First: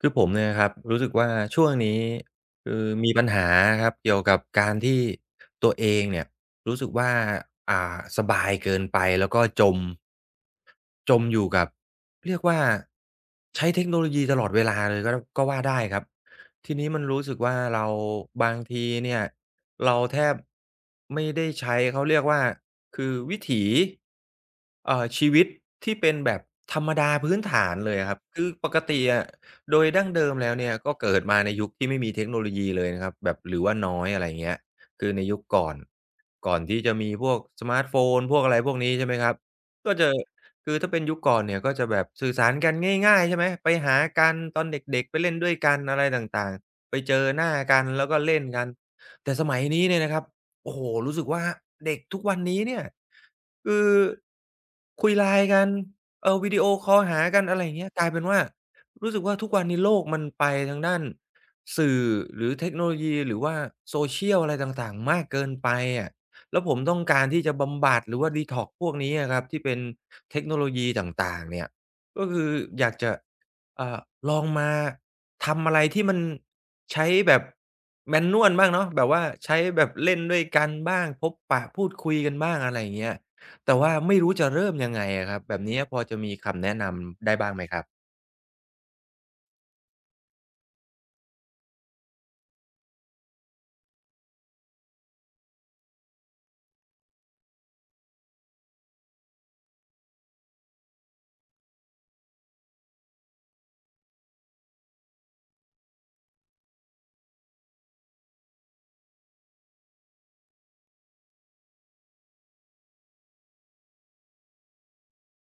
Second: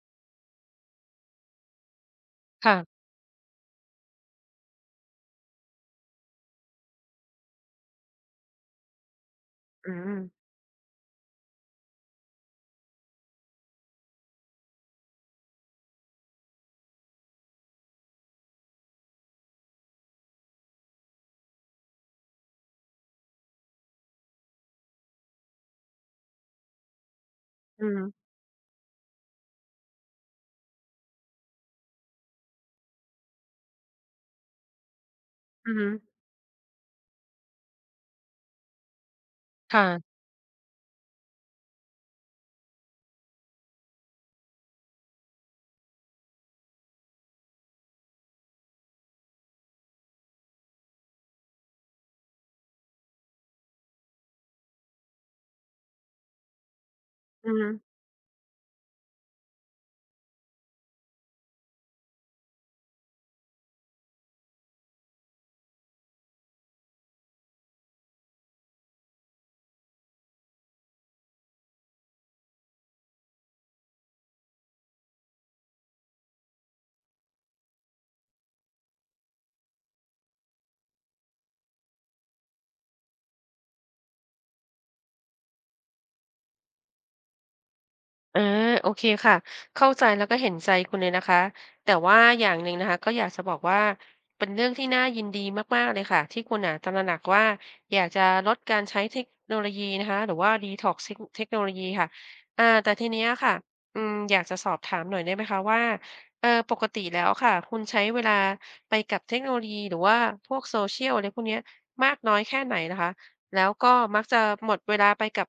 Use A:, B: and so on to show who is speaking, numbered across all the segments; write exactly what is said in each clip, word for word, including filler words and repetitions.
A: คือผมเนี่ยครับรู้สึกว่าช่วงนี้
B: ค่ะ
A: คือมีปัญหาครับเกี่ยวกับการที่ตัวเองเนี่ยรู้สึกว่าอ่าสบายเกินไปแล้วก็จม
B: อืม
A: จมอยู่กับเรียกว่าใช้เทคโนโลยีตลอดเวลาเลยก็ก็ว่าได้ครับทีนี้มันรู้สึกว่าเราบางทีเนี่ยเราแทบไม่ได้ใช้เขาเรียกว่าคือวิถีเอ่อชีวิตที่เป็นแบบธรรมดาพื้นฐาน
B: อื
A: เลยอะครับ
B: ม
A: คือปกติอะ โดยดั้งเดิมแล้วเนี่ยก็เกิดมาในยุคที่ไม่มีเทคโนโลยีเลยนะครับแบบหรือว่าน้อยอะไรเงี้ยคือในยุคก่อ
B: อือ
A: น
B: ฮึ
A: ก่อนที่จะมีพวกสมาร์ตโฟนพวกอะไรพวกนี้ใช่ไหมครับก็จะ
B: ค่ะ
A: คือถ้าเป็นยุคก่อนเนี่ยก็จะแบบสื่อสารกันง่ายๆใช่ไหมไปหากันตอนเด็กๆไปเล่นด้วยกันอะไรต่างๆไปเจอหน้ากันแล้วก็เล่นกันแต่สมัยนี้เนี่ยนะครับโอ้โฮรู้สึกว่าเด็กทุกวันนี้เนี่ยคือคุย ไลน์ กันเออวิดีโอคอลหากัน
B: อือ
A: อะไร
B: ฮึ
A: อย่างเงี้ยกลายเป็นว่า รู้สึกว่าทุกวันนี้โลกมันไปทางด้านสื่อหรือเทคโนโลยีหรือว่า Social อะไรต่างๆมากเกินไปอะแล้วผมต้องการที่จะบำบัดหรือว่า detox พวกนี้อะครับที่เป็นเทคโนโลยีต่างๆเนี่ยก็คืออยากจะอ่าลองมาทำอะไรที่มันใช้แบบ manual บ้างเนาะแบบว่าใช้แบบเล่นด้วยกันบ้างพบปะพูดคุยกันบ้างอะไรอย่างเงี้ยแต่ว่าไม่รู้จะเริ่มยังไงอะครับแบบนี้พอจะมีคำแนะนำได้บ้างไหมครับ
B: อาโอเคค่ะเข้าใจแล้วก็เห็นใจคุณเลยนะคะแต่ว่าอย่างหนึ่งนะคะก็อยากจะบอกว่าเป็นเรื่องที่น่ายินดีมากๆเลยค่ะที่คุณน่ะตระหนักว่าอยากจะลดการใช้เทคโนโลยีนะคะหรือว่าดีท็อกซ์เทคโนโลยีค่ะอ่าแต่ทีเนี้ยค่ะอืมอยากจะสอบถามหน่อยได้ไหมคะว่าเอ่อปกติแล้วค่ะคุณใช้เวลาไปกับเทคโนโลยีหรือว่าพวกโซ o ชี a l อะไรพวกเนี้ยมากน้อยแค่ไหนนะคะแล้วก็มักจะหมดเวลาไปกับ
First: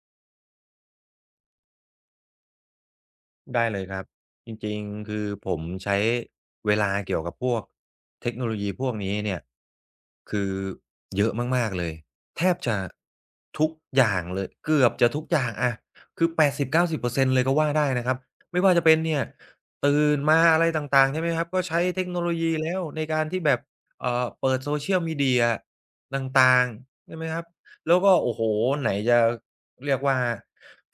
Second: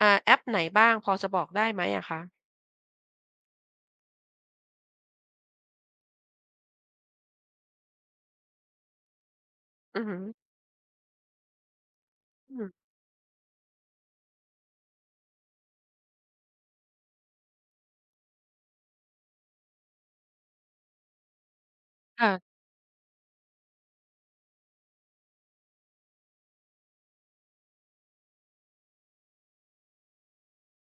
B: อ่าแอปไหนบ้างพอจะบอกได้ไหมอะคะ
A: ได้เลยครับจริงๆคือผมใช้เวลาเกี่ยวกับพวกเทคโนโลยีพวกนี้เนี่ย
B: อือฮึ
A: คือเยอะมากๆเลยแท
B: อื
A: บ
B: ม
A: จะทุกอย่างเลยเกือบจะทุกอย่างอะคือแปดสิบ-เก้าสิบเปอร์เซ็นต์เก้าสิบเปอร์เซ็นต์เลยก็ว่าได้นะครับไม่ว่าจะเป็นเนี่ยตื่นมาอะไรต่างๆใช่ไหมครับก็ใช้เทคโนโล
B: ค
A: ยีแล้วในการที่แบบเอ่อเปิด social media ต่างๆใช่ไหมครับ แล้วก็โอ้โฮไหนจะเรียกว่า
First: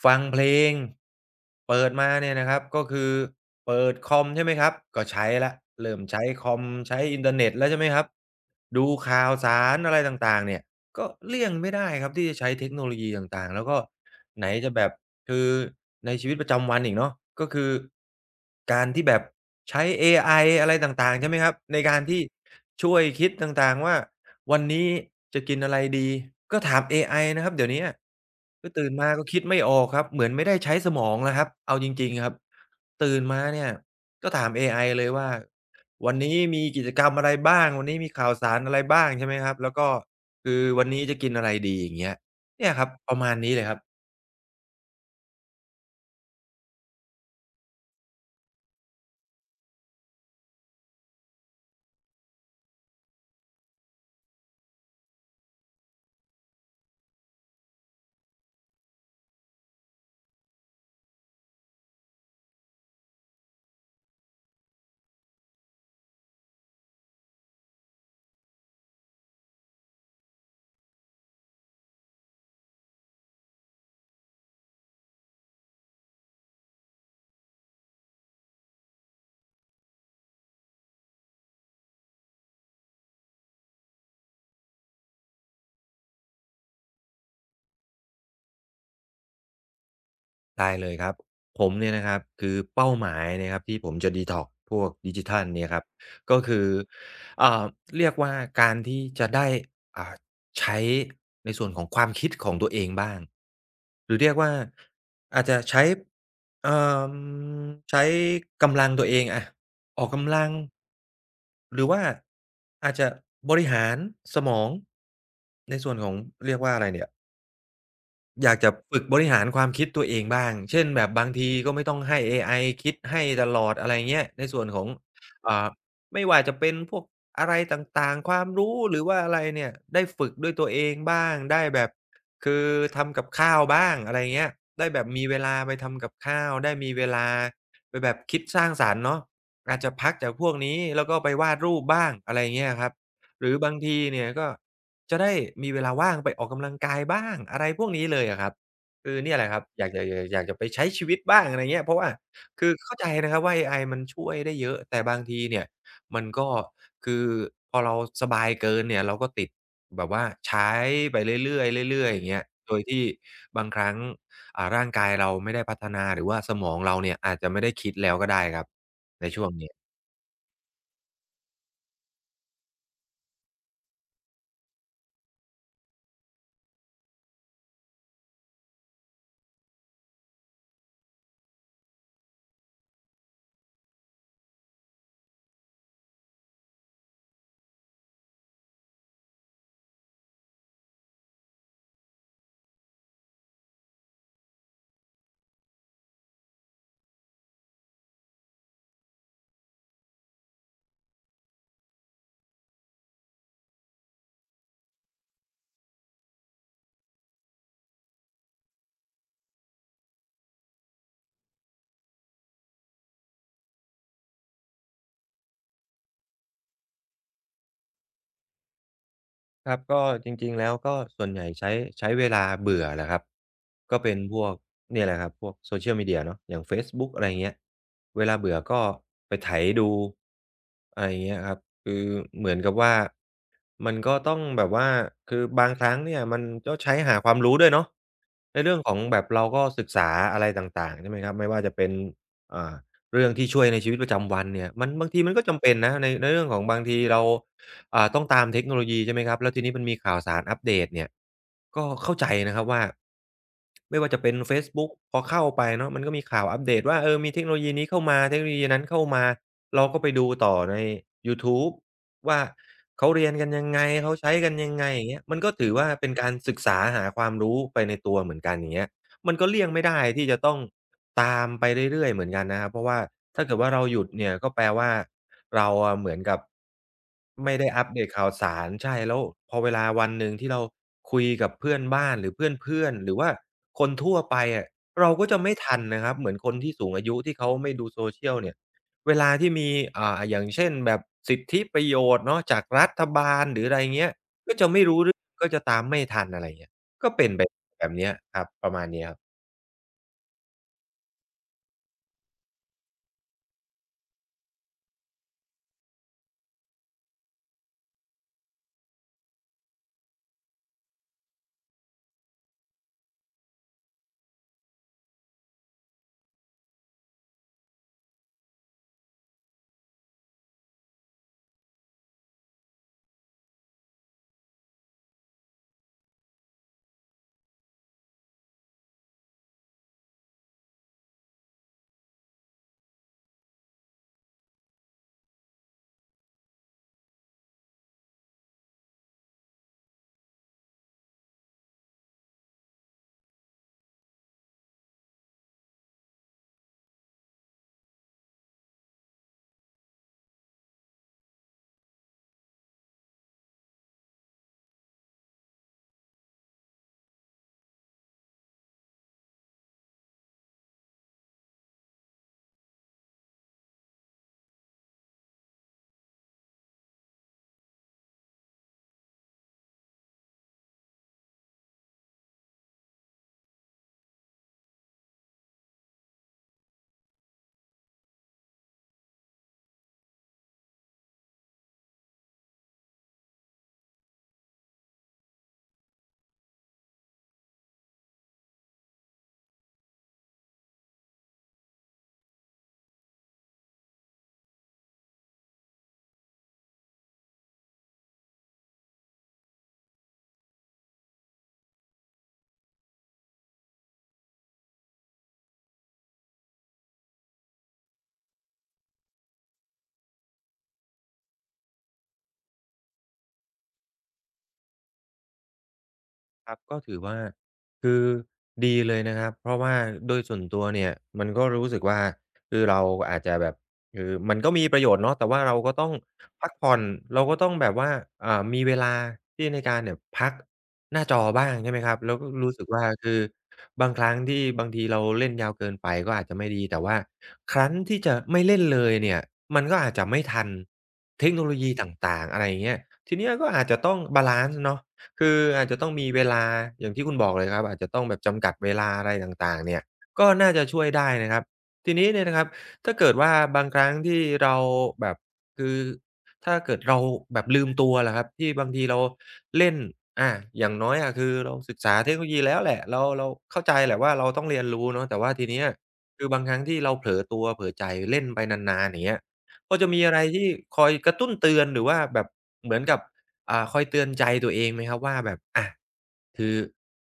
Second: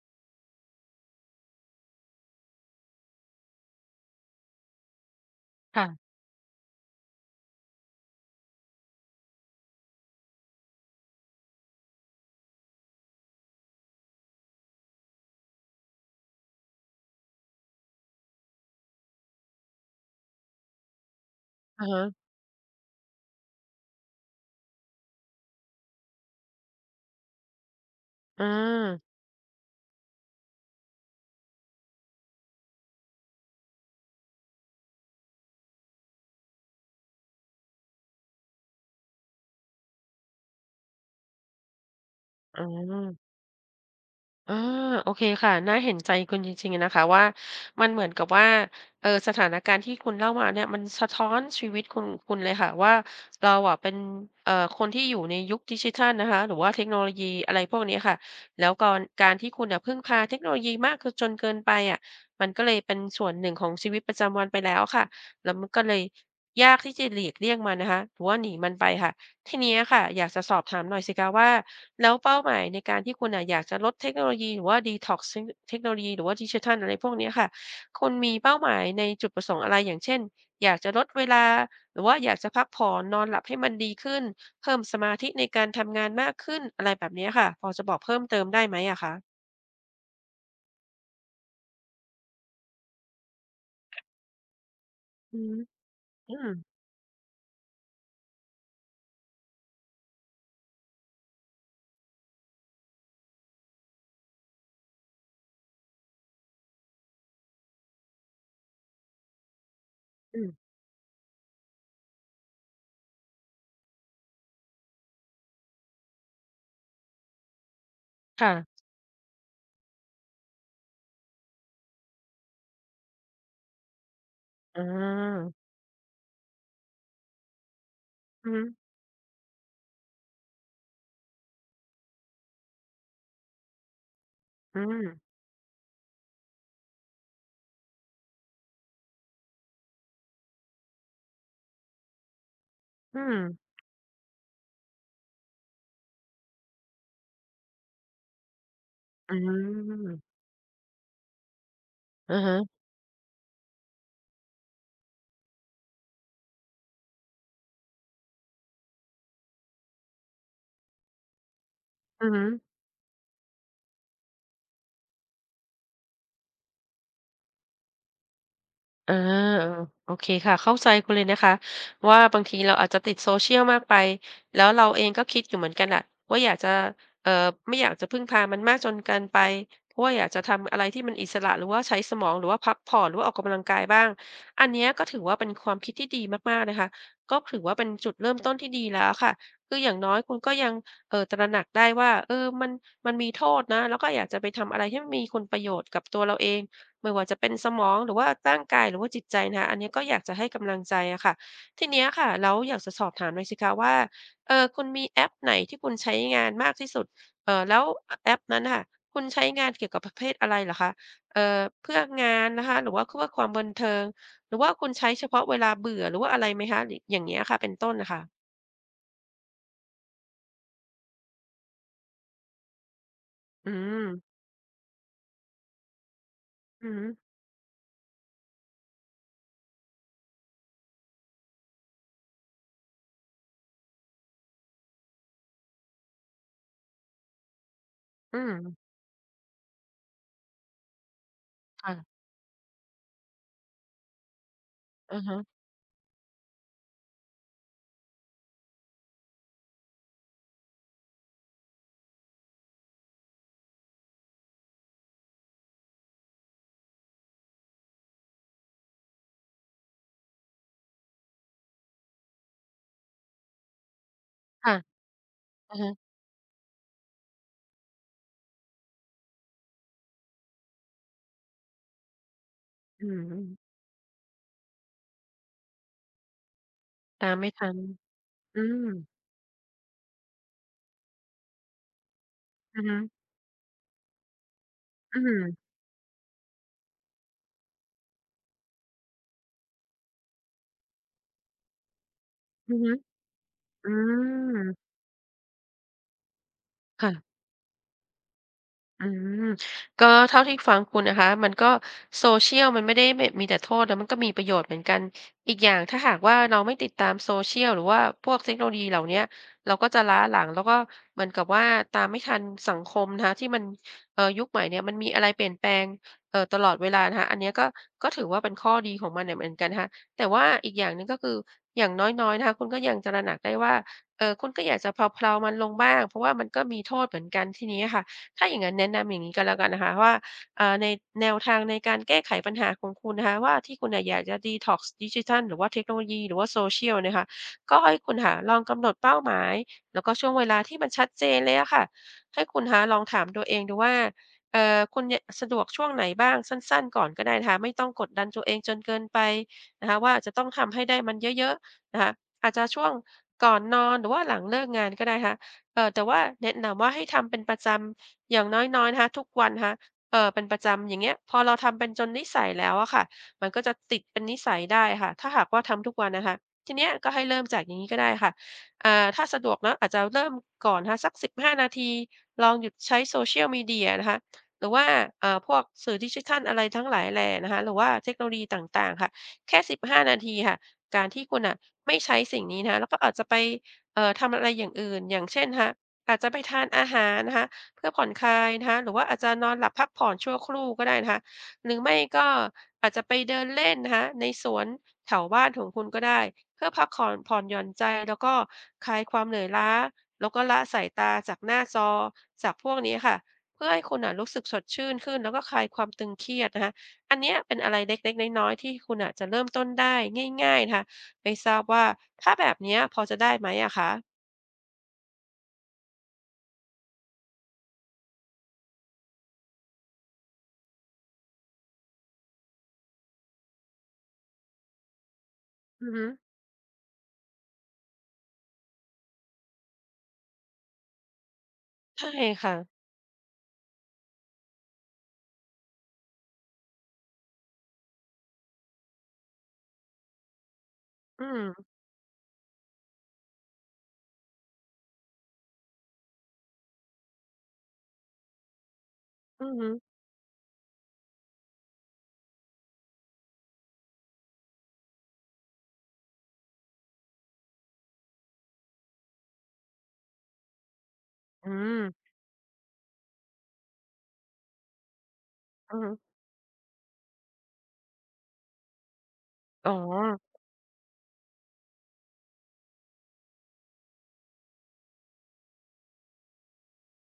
A: ฟังเพลงเปิดมาเนี่ยนะครับก็คือเปิดคอมใช่ไหมครับก็ใช้แล้ว
B: ่ะ
A: เริ่มใช้คอมใช้อินเทอร์เน็ตแล้วใช่ไหมครับดูข่าวสารอะไรต่างๆเนี่ยก็เลี่ยงไม่ได้ครับที่จะใช้เทคโนโลยีต่างๆแล้วก็ไหนจะแบบคือในชีวิตประจำวันอีกเนาะก็คือการที่แบบใช้เอไออะไรต่างๆใช่ไหมครับ
B: ๆ
A: ใน
B: อะ
A: การ
B: ฮะ
A: ที่ช่วยคิดต่างๆว่า วันนี้จะกินอะไรดีก็ถามเอไอนะครับเดี๋ยวเนี้ย
B: อา
A: ก็ตื่นมาก็คิดไม่ออกครับเหมือนไม่ได้ใช้สมองแล้วครับเอาจริงๆครับตื่นมาเนี่ยก็ถามเอไอเลยว่าวันนี้มีกิจกรรมอะไรบ้างวันนี้มีข่าวสารอะไรบ้างใช่ไหมครับแล้วก็คือวันนี้จะกินอะไรดีอย่างเงี้ย
B: อ๋
A: เนี่ยครับประ
B: อ
A: มาณนี้เลยครับ
B: อาโอเคค่ะน่าเห็นใจคุณจริงๆอนะคะว่ามันเหมือนกับว่าเออสถานการณ์ที่คุณเล่ามาเนี่ยมันสะท้อนชีวิตคุณคุณเลยค่ะว่าเราอะเป็นเอ่อคนที่อยู่ในยุคดิจิทัลนะคะหรือว่าเทคโนโลยีอะไรพวกนี้ค่ะแล้วกอนการที่คุณน่ะพึ่งพาเทคโนโลยีมากคือจนเกินไปอะมันก็เลยเป็นส่วนหนึ่งของชีวิตประจำวันไปแล้วค่ะแล้วมันก็เลยยากที่จะหลีกเลี่ยงมันนะคะหรือว่าหนีมันไปค่ะทีนี้ค่ะอยากจะสอบถามหน่อยสิคะว่า แล้วเป้าหมายในการที่คุณอะอยากจะลดเทคโนโลยีหรือว่าดีท็อกซ์งเทคโนโลยีหรือว่าดิจิทัลอะไรพวกเนี้ยค่ะคุณมีเป้าหมายในจุดประสงค์อะไรอย่างเช่นอยากจะลดเวลาหรือว่าอยากจะพักผ่อนนอนหลับให้มันดีขึ้นเพิ่มสมาธิในการทำงานมากขึ้นอะไรแบบเนี้ยค่ะพอจะบอกเพิ่มเติมได้ไหมอะคะ
A: ได้เลยครับผมเนี่ยนะครับคือเป้าหมายนะครับที่ผมจะด e ท็อกพวกดิจิ
B: อื
A: ทั
B: อ
A: ล
B: ฮึ
A: เนี่ยครับ
B: อื
A: ก็
B: ม
A: คืออ่าเรียกว่าการที่จะได้อ่าใช้ในส่วนของความคิดของตัวเองบ้างหรือเรียกว่าอาจจะใช้เอ่อใช้กำลังตัวเองอะออกกำ
B: อื
A: ลั
B: ม
A: งหรือว่าอาจจะบริหารสมองในส่วนของเรียกว่าอะไรเนี่ย อยากจะ
B: ค่ะ
A: ฝึกบริหารความคิดตัวเองบ้าง เช่นแบบบางทีก็ไม่ต้องให้เอไอคิดให้ตลอดอะไรเงี้ย ในส่วนข
B: อ
A: อง
B: า
A: อ่าไม่ว่าจะเป็นพวกอะไรต่างๆ ความ
B: อือฮึ
A: รู้หรือว่าอะไรเนี่ยได้ฝึกด้วยตัวเองบ้าง ได้แบบคือทำกับข้าวบ้างอะไรเงี้ย
B: อื
A: ได้แบบมี
B: ม
A: เวลาไปทำกับข้าวได้มีเวลาไปแบบคิดสร้างสรรค์เนาะอาจจะพักจากพวกนี้แล้วก็ไปวาดรูปบ้างอะไรเงี้ยครับ
B: อืม
A: หรือบางทีเนี่ยก็ จะได้มีเวลาว่างไปออกกำลังกายบ้างอะไรพวกนี้เลยอะครับคือ
B: อื
A: เนี่ยแหละครับอยากจะอยาก
B: ม
A: อยากจะไปใช้ชีวิตบ้างอะไรเงี้ยเพราะว่า
B: อะ
A: คือ
B: ฮะ
A: เข้าใจนะครับว่าเอไอมันช่วยได้เยอะแต่บางทีเนี่ยมันก็คือพอเราสบายเกินเนี่ยเราก็ติดแบบว่าใช้ไปเรื่อยๆเรื่อยๆอย่า
B: อื
A: ง
B: อ
A: เงี้
B: ฮึ
A: ยโดยที่บางครั้งอ่าร่างกายเราไม่ได้พัฒนาหรือว่าสมองเราเนี่ยอาจจะไม่ได้คิดแล้วก็ได้ครับ
B: อา
A: ในช่วงนี้
B: โอเคค่ะเข้าใจคุณเลยนะคะว่าบางทีเราอาจจะติด social มากไปแล้วเราเองก็คิดอยู่เหมือนกันน่ะว่าอยากจะเอ่อไม่อยากจะพึ่งพามันมากจนเกินไปเพราะว่าอยากจะทำอะไรที่มันอิสระหรือว่าใช้สมองหรือว่าพักผ่อนหรือว่าออกกำลังกายบ้างอันเนี้ยก็ถือว่าเป็นความคิดที่ดีมากๆนะคะก็ถือว่าเป็นจุดเริ่มต้นที่ดีแล้วค่ะคืออย่างน้อยคุณก็ยังเอ่อตระหนักได้ว่าเออมันมันมีโทษนะแล้วก็อยากจะไปทำอะไรที่มันมีคุณประโยชน์กับตัวเราเอง ไม่ว่าจะเป็นสมองหรือว่าร่างกายหรือว่าจิตใจนะคะอันนี้ก็อยากจะให้กำลังใจอะค่ะทีเนี้ยค่ะแล้วอยากจะสอบถามหน่อยสิคะว่าเออคุณมีแอปไหนที่คุณใช้งานมากที่สุดเอ่อแล้วอแอปนั้นน่ะค่ะคุณใช้งานเกี่ยวกับประเภทอะไรเหรอคะเอ่อเพื่องานนะคะหรือว่าคเพื่อความบันเทิงหรือว่าคุณใช้เฉพาะเวลาเบื่อหรือว่าอะไรไหมคะหรืออย่างเงี้ยค่ะเป็นต้นน่ะค่ะ
A: ครับก็จริงๆแล้วก็ส่วนใหญ่ใช้ใช้เวลาเบื่อแหละครับ
B: อื
A: ก็
B: ม
A: เป็นพวกเนี่ยแหละครับพวก Social Media เนาะอย่างเฟซ
B: อือฮึ
A: บุ๊กอะไรอย่างเงี้ยเวลาเบื่อก็ไปไถดูอะไรอย่างเงี้ยครับคือเหมือนกับว่ามันก็ต้องแบบว่าคือบางครั้งเนี่ยมันก็ใช้หาความรู้ด้วยเนาะ
B: อืม
A: ในเรื่องของแบบเราก็ศึกษาอะไรต่างๆใช่ไหมครับไม่ว่าจะเป็น
B: ค่ะ
A: อ่าเรื่องที่ช่วยในชีวิตประจำวันเนี่ยมันบางที
B: อะ
A: มัน
B: ฮะ
A: ก็จำเป็นนะในในเรื่องของบางทีเรา อ่าต้องตามเทคโนโลยีใช่ไหมครับแล้วทีนี้มันมีข่าวสารอัปเดตเนี่ยก็เข้าใจนะครับว่าไม่ว่าจะเป็นเฟซบุ๊กพอเข้าไปเนาะมันก็มีข่าวอัปเดตว่าเออมีเทคโนโลยีนี้เข้ามาเทคโนโลยีนั้นเข้ามาเราก็ไปดูต่อในยูทูบว่าเขาเรียนกันยังไงเขาใช้กันยั
B: ค่ะ
A: งไงอย่างเงี้ยมันก็ถือ
B: อะ
A: ว่า
B: ฮะ
A: เป็นการศึกษาหาความรู้ไปในตัวเหมือนกันอย่างเงี้ย มันก็เลี่ยงไม่ได้ที่จะต้องตามไปเรื่อยๆเหมือนกันนะครับเพราะว่า
B: อืม
A: ถ้าเกิดว่าเราหยุดเนี่ยก็แปลว่าเราอะเหมือนกับ
B: ตามไม่
A: ไม่ได้
B: ทัน
A: อัปเดตข่าวสา
B: อื
A: ร
B: ม
A: ใช่แล้วพอเวลาวันหนึ่งที่เราคุยกับเพื่อนบ้านหรือเพ
B: อื
A: ื่
B: อ
A: อน
B: ฮึ
A: ๆหรือว่าคนทั่วไปอะเรา
B: อื
A: ก็จะไม่
B: ม
A: ทันนะครับเหมือนคนที่สูงอายุที่เขาไม่ดู Social เนี่ยเวลาที่มีอ่าอย่างเช่นแบบสิทธิประโยชน์เนาะจาก
B: อือ
A: รั
B: ฮึ
A: ฐบาลหรืออะไร
B: อื
A: เงี้ยก็
B: ม
A: จะไม่รู้เรื่องก็จะตามไม่ทันอะไรเงี้ยก็เป็น
B: ค่ะ
A: ไป แบบเนี้ยครับประมาณ
B: อื
A: เนี้ยครับ
B: มก็เท่าที่ฟังคุณนะคะมันก็ Social มันไม่ได้แบบมีแต่โทษนะมันก็มีประโยชน์เหมือนกันอีกอย่างถ้าหากว่าเราไม่ติดตาม Social หรือว่าพวกเทคโนโลยีเหล่าเนี้ยเราก็จะล้าหลังแล้วก็เหมือนกับว่าตามไม่ทันสังคมนะคะที่มันเอ่อยุคใหม่เนี่ยมันมีอะไรเปลี่ยนแปลงเอ่อตลอดเวลานะคะอันเนี้ยก็ก็ถือว่าเป็นข้อดีของมันเนี่ยเหมือนกันนะคะแต่ว่าอีกอย่างหนึ่งก็คืออย่างน้อยๆนะคะคุณก็ยังตระหนักได้ว่าเอ่อคุณก็อยากจะเพลาๆมันลงบ้างเพราะว่ามันก็มีโทษเหมือนกันทีนี้อะค่ะ ถ้าอย่างนั้นแนะนำอย่างนี้ก็แล้วกันนะคะว่าเอ่อในแนวทางในการแก้ไขปัญหาของคุณนะคะว่าที่คุณน่ะอยากจะดีท็อกซ์ดิจิทัลหรือว่าเทคโนโลยีหรือว่าโซ o ชียลนะคะก็ให้คุณค่ะลองกำหนดเป้าหมายแล้วก็ช่วงเวลาที่มันชัดเจนเลยอะค่ะให้คุณคะลองถามตัวเองดูว่าเอ่อคุณเนี่ยสะดวกช่วงไหนบ้างสั้นๆก่อนก็ได้นะคะไม่ต้องกดดันตัวเองจนเกินไปนะคะว่าจะต้องทำให้ได้มันเยอะๆนะคะอาจจะช่วงก่อนนอนหรือว่าหลังเลิกงานก็ได้ค่ะเอ่อแต่ว่าแนะนำว่าให้ทำเป็นประจำ อย่างน้อยๆนะคะทุกวันนะคะเอ่อเป็นประจำอย่างเงี้ยพอเราทำเป็นจนนิสัยแล้วอะค่ะมันก็จะติดเป็นนิสัยได้ค่ะถ้าหากว่าทำทุกวันนะคะทีเนี้ยก็ให้เริ่มจากอย่างงี้ก็ได้ค่ะอ่าถ้าสะดวกเนาะอาจจะเริ่มก่อนนะคะสักสิบห้านาทีลองหยุดใช้ Social Media นะคะหรือว่าเอ่อพวกสื่อดิจิทัลอะไรทั้งหลายแหล่นะคะหรือว่าเทคโนโลยีต่างๆค่ะแค่สิบห้านาทีค่ะการที่คุณน่ะไม่ใช้สิ่งนี้นะคะแล้วก็อาจจะไปเอ่อทำอะไรอย่างอื่นอย่างเช่นนะคะอาจจะไปทานอาหารนะคะ เพื่อผ่อนคลายนะคะหรือว่าอาจจะนอนหลับพักผ่อนชั่วครู่ก็ได้นะคะหรือไม่ก็อาจจะไปเดินเล่นนะคะในสวนแถวบ้านของคุณก็ได้เพื่อพักผ่อนผ่อนหย่อนใจแล้วก็คลายความเหนื่อยล้าแล้วก็ละสายตาจากหน้าจอจากพวกนี้ค่ะเพื่อให้คุณน่ะรู้สึกสดชื่นขึ้นแล้วก็คลายความตึงเครียดนะคะอันเนี้ยเป็นอะไรเล็กๆน้อยๆที่คุณอ่ะจะเริ่มต้นได้ง่ายๆนะคะไม่ทราบว่าถ้าแบบเนี้ยพอจะได้ไหมอะคะ
A: ครับก็ถือว่าคือดีเลยนะครับเพราะว่าโดยส่วนตัวเนี่ยมันก็รู้สึกว่าคือเราอาจจะแบบคือมันก็มีประโยชน์เนาะแต่ว่าเราก็ต้
B: อื
A: อ
B: อ
A: ง
B: ฮึ
A: พักผ่อนเราก็ต้องแบบว่าอ่ามีเวลาที่ในการเนี่ยพักหน้าจอบ้างใช่ไหมครับ
B: ใช่
A: แล้วก็รู้
B: ค่ะ
A: สึกว่าคือบางครั้งที่บางทีเราเล่นยาวเกินไปก็อาจจะไม่ดีแต่ว่าครั้นที่จะไม่เล่นเลยเนี่ยมันก็อาจจะไม่ทัน
B: อื
A: เทคโน
B: ม
A: โลยีต่างๆอะไรอย่างเงี้ยทีเนี้ยก็อาจจะต้องบาลันซ์เนาะ คืออาจจะต้องมีเวลาอย่างที่คุณบอกเลยครับอาจจะต้องแบบจำกัดเวลาอะไรต
B: อือ
A: ่างๆ
B: ฮึ
A: เนี่ยก็น่าจะช่วยได้นะครับทีนี้เนี่ยนะครับถ้าเกิดว่าบางครั้งที่เราแบบคือถ้าเกิดเราแบบลืมตัวล่ะครับที่บางทีเราเล่นอาอย่างน้อยอะคือ
B: อื
A: เราศึ
B: ม
A: กษาเทคโนโลยีแล้วแหละเราเราเข้าใจแหละว่าเราต้องเรียนรู้เนาะแต่ว่าทีเนี้ย
B: อือฮึ
A: คือบางครั้งที่เราเผลอตัวเผลอใจเล่นไปนานๆอย่างเงี้ย
B: อ๋อ
A: พอจะมีอะไรที่คอยกระตุ้นเตือนหรือว่าแบบเหมือนกับ อ่าคอยเตือนใจตัวเองไหมครับว่าแบบอะคือ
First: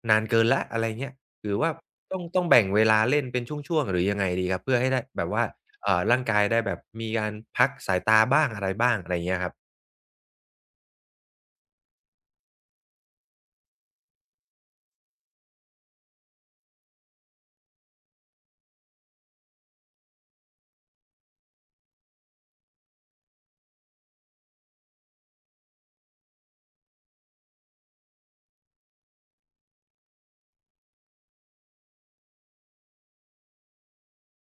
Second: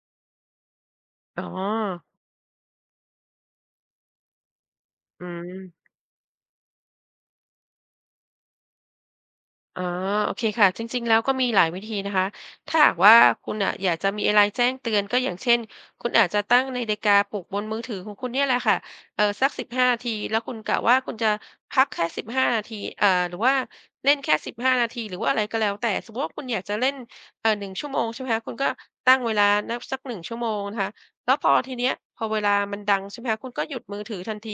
A: นานเกินแล้วอะไรเงี้ย
B: อ๋อ
A: หรือว่าต้องต้องแบ่งเวลาเล่นเป็นช่วงๆหรือยังไงดีครับเพื่อให้ได้แบ
B: อื
A: บว่า
B: ม
A: เอ่อร่างกายได้แบบมีการพักสายตาบ้างอะไรบ้างอะไรเงี้ยครับ
B: อ๋อโอเคค่ะจริงๆแล้วก็มีหลายวิธีนะคะถ้าหากว่าคุณอ่ะอยากจะมีอะไรแจ้งเตือนก็อย่างเช่นคุณอาจจะตั้งนาฬิกาปลุกบนมือถือของคุณเนี่ยแหละค่ะเออสักสิบห้านาทีแล้วคุณกะว่าคุณจะพักแค่สิบห้านาทีเอ่อหรือว่าเล่นแค่สิบห้านาทีหรือว่าอะไรก็แล้วแต่สมมุติว่าคุณอยากจะเล่นเอ่อหนึ่งชั่วโมงใช่ไหมคะคุณก็ตั้งเวลานะสักหนึ่งชั่วโมงนะคะแล้วพอทีเนี้ยพอเวลามันดังใช่ไหมคะคุณก็หยุดมือถือทันที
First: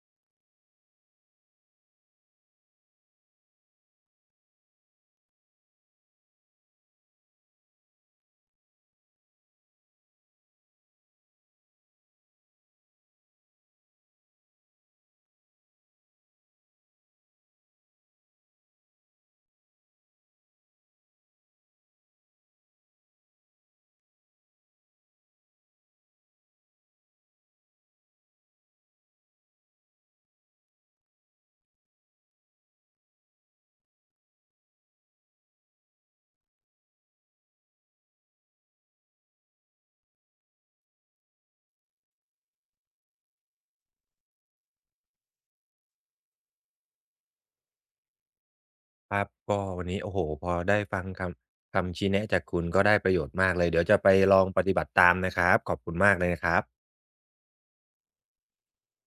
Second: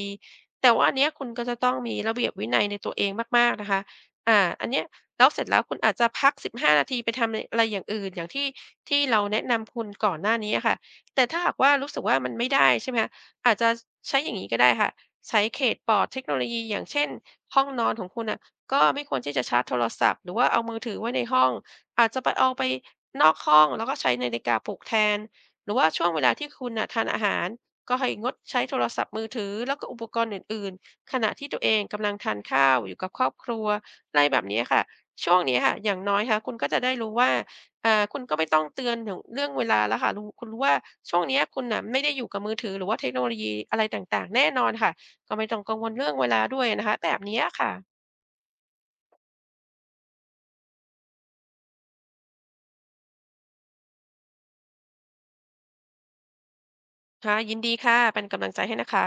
B: แต่ว่าอันเนี้ยคุณก็จะต้องมีระเบียบวินัยในตัวเองมากๆนะคะอ่าอันเนี้ย แล้วเสร็จแล้วคุณอาจจะพักสิบห้านาทีไปทำอะไรอย่างอื่นอย่างที่ที่เราแนะนำคุณก่อนหน้านี้อะค่ะแต่ถ้าหากว่ารู้สึกว่ามันไม่ได้ใช่ไหมคะอาจจะใช้อย่างงี้ก็ได้ค่ะใช้เขตปลอดเทคโนโลยีอย่างเช่นห้องนอนของคุณน่ะก็ไม่ควรที่จะชาร์จโทรศัพท์หรือว่าเอามือถือไว้ในห้องอาจจะไปเอาไปนอกห้องแล้วก็ใช้นาฬิกาปลุกแทนหรือว่าช่วงเวลาที่คุณน่ะทานอาหารก็ให้งดใช้โทรศัพท์มือถือแล้วก็อุปกรณ์อื่นๆขณะที่ตัวเองกำลังทานข้าวอยู่กับครอบครัวอะไรแบบนี้ค่ะ ช่วงนี้ค่ะอย่างน้อยค่ะคุณก็จะได้รู้ว่าอ่าคุณก็ไม่ต้องเตือนถึงเรื่องเวลาแล้วค่ะรู้คุณรู้ว่าช่วงเนี้ยคุณน่ะไม่ได้อยู่กับมือถือหรือว่าเทคโนโลยีอะไรต่างๆแน่นอนค่ะก็ไม่ต้องกังวลเรื่องเวลาด้วยนะคะแบบเนี้ยค่ะ
A: ครับก็วันนี้โอ้โฮพอได้ฟังคำคำชี้แนะจากคุณก็ได้ประโยชน์มากเลยเดี๋ยวจะไปลองปฏิบัติตามนะครับขอบคุณมากเลยนะครับ
B: ค่ะยินดีค่ะเป็นกำลังใจให้นะคะ